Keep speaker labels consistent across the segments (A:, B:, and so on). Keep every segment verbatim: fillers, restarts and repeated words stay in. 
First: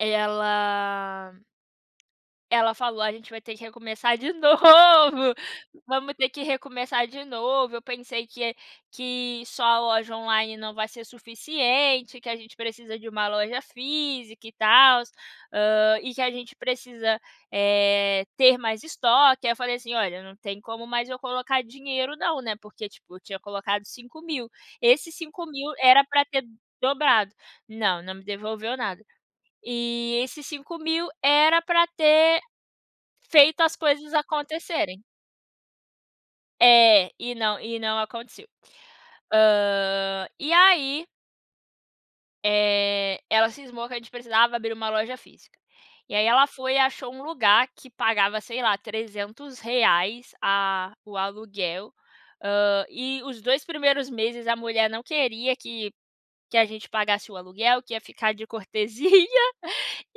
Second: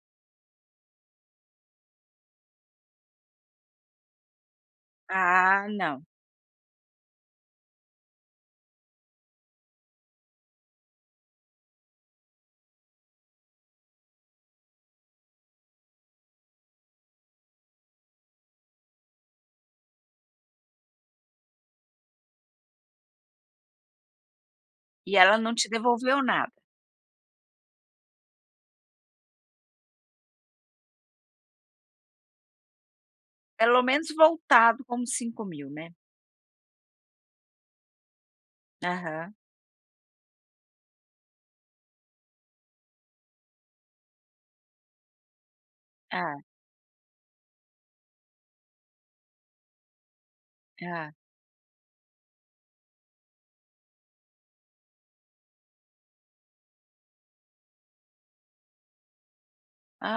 A: Ela ela falou: "A gente vai ter que recomeçar de novo,
B: Ah, não.
A: vamos ter que recomeçar de novo. Eu pensei que que só a loja online não vai ser suficiente, que a gente precisa de uma loja física e tal, hã, e que a gente precisa, eh, ter mais estoque". Aí eu falei assim: "Olha, não tem como mais eu colocar dinheiro não, né". Porque tipo, tinha colocado cinco mil. Esses
B: E ela
A: cinco
B: não te
A: mil, era
B: devolveu
A: pra ter
B: nada?
A: dobrado. Não, não me devolveu nada. E esses cinco mil, era pra ter feito as
B: Pelo menos
A: coisas
B: voltado com
A: acontecerem.
B: os cinco mil, né.
A: É, e não e não aconteceu.
B: Aham.
A: Ah, e aí eh, ela cismou que a gente precisava abrir uma loja física. E aí,
B: Hã.
A: ela foi e achou um lugar que pagava, sei lá, trezentos reais, ah,
B: Hã.
A: o aluguel, hã, e os dois primeiros meses a mulher não queria que que a gente pagasse o aluguel, que ia ficar de cortesia,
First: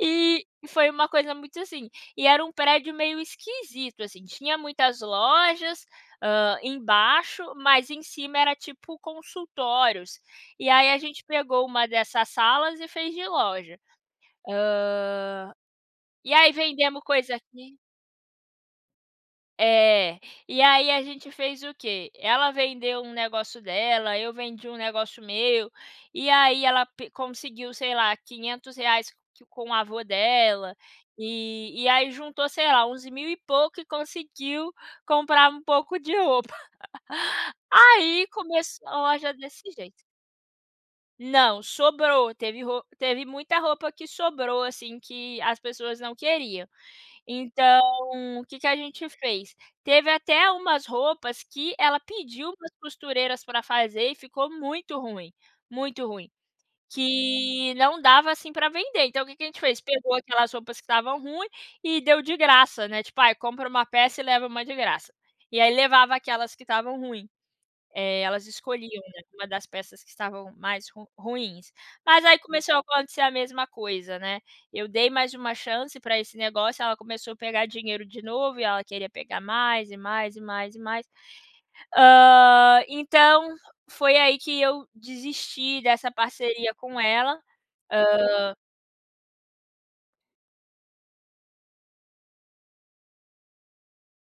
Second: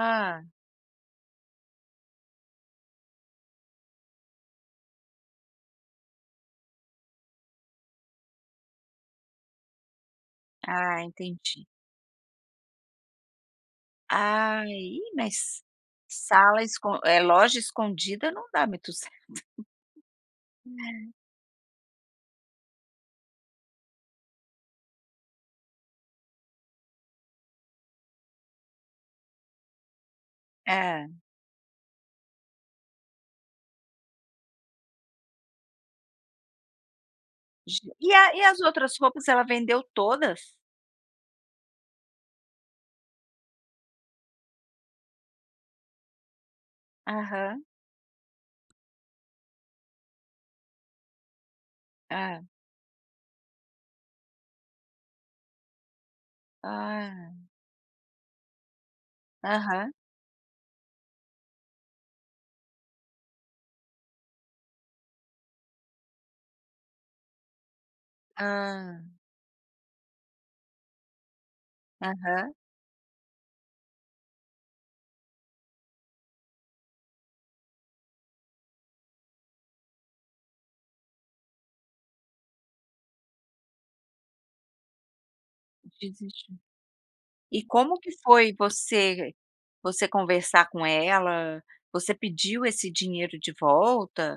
A: e e foi uma coisa muito assim. E era um prédio meio esquisito assim, tinha muitas lojas, hã, embaixo, mas em cima era tipo, consultórios. E aí a
B: Ah,
A: gente
B: entendi.
A: pegou uma dessas salas e fez de loja.
B: Ah, e,
A: Hã,
B: mas
A: e aí
B: sala esco
A: vendemos
B: eh,
A: coisa
B: loja
A: aqui
B: escondida, não dá muito certo.
A: É, e aí a gente fez o quê? Ela vendeu um negócio dela, eu vendi um negócio meu. E aí ela pe conseguiu, sei lá, quinhentos reais que com o avô dela,
B: Hã.
A: eh, e aí juntou, sei lá, onze mil e pouco e conseguiu comprar um pouco de roupa.
B: Gen e a
A: Aí,
B: e as
A: começou
B: outras
A: a
B: roupas?
A: loja
B: Ela
A: desse
B: vendeu
A: jeito.
B: todas?
A: Não, sobrou. Teve ro teve muita roupa que sobrou assim, que as pessoas não queriam.
B: Aham.
A: Então, que que a gente fez? Teve até umas roupas que ela
B: Hã.
A: pediu para as costureiras para fazer e ficou muito ruim, muito ruim,
B: Ah.
A: que não dava, assim, pra vender. Então, o que a gente fez?
B: Aham.
A: Pegou aquelas roupas que estavam ruim e deu de graça, né, tipo aí, compra uma peça e leva uma de graça. E aí levava aquelas que estavam ruim. Eh, elas escolhiam,
B: Hã.
A: né, uma das peças que estavam mais ru ruins. Mas aí
B: Aham.
A: começou a acontecer a mesma coisa, né. Eu dei mais uma chance pra esse negócio, ela começou a pegar dinheiro de novo e ela queria pegar mais e mais e mais e mais. Hã, então, foi aí que eu desisti dessa
B: Desistiu.
A: parceria com ela,
B: E como que
A: hã
B: foi você você conversar com ela? Você pediu esse dinheiro de volta?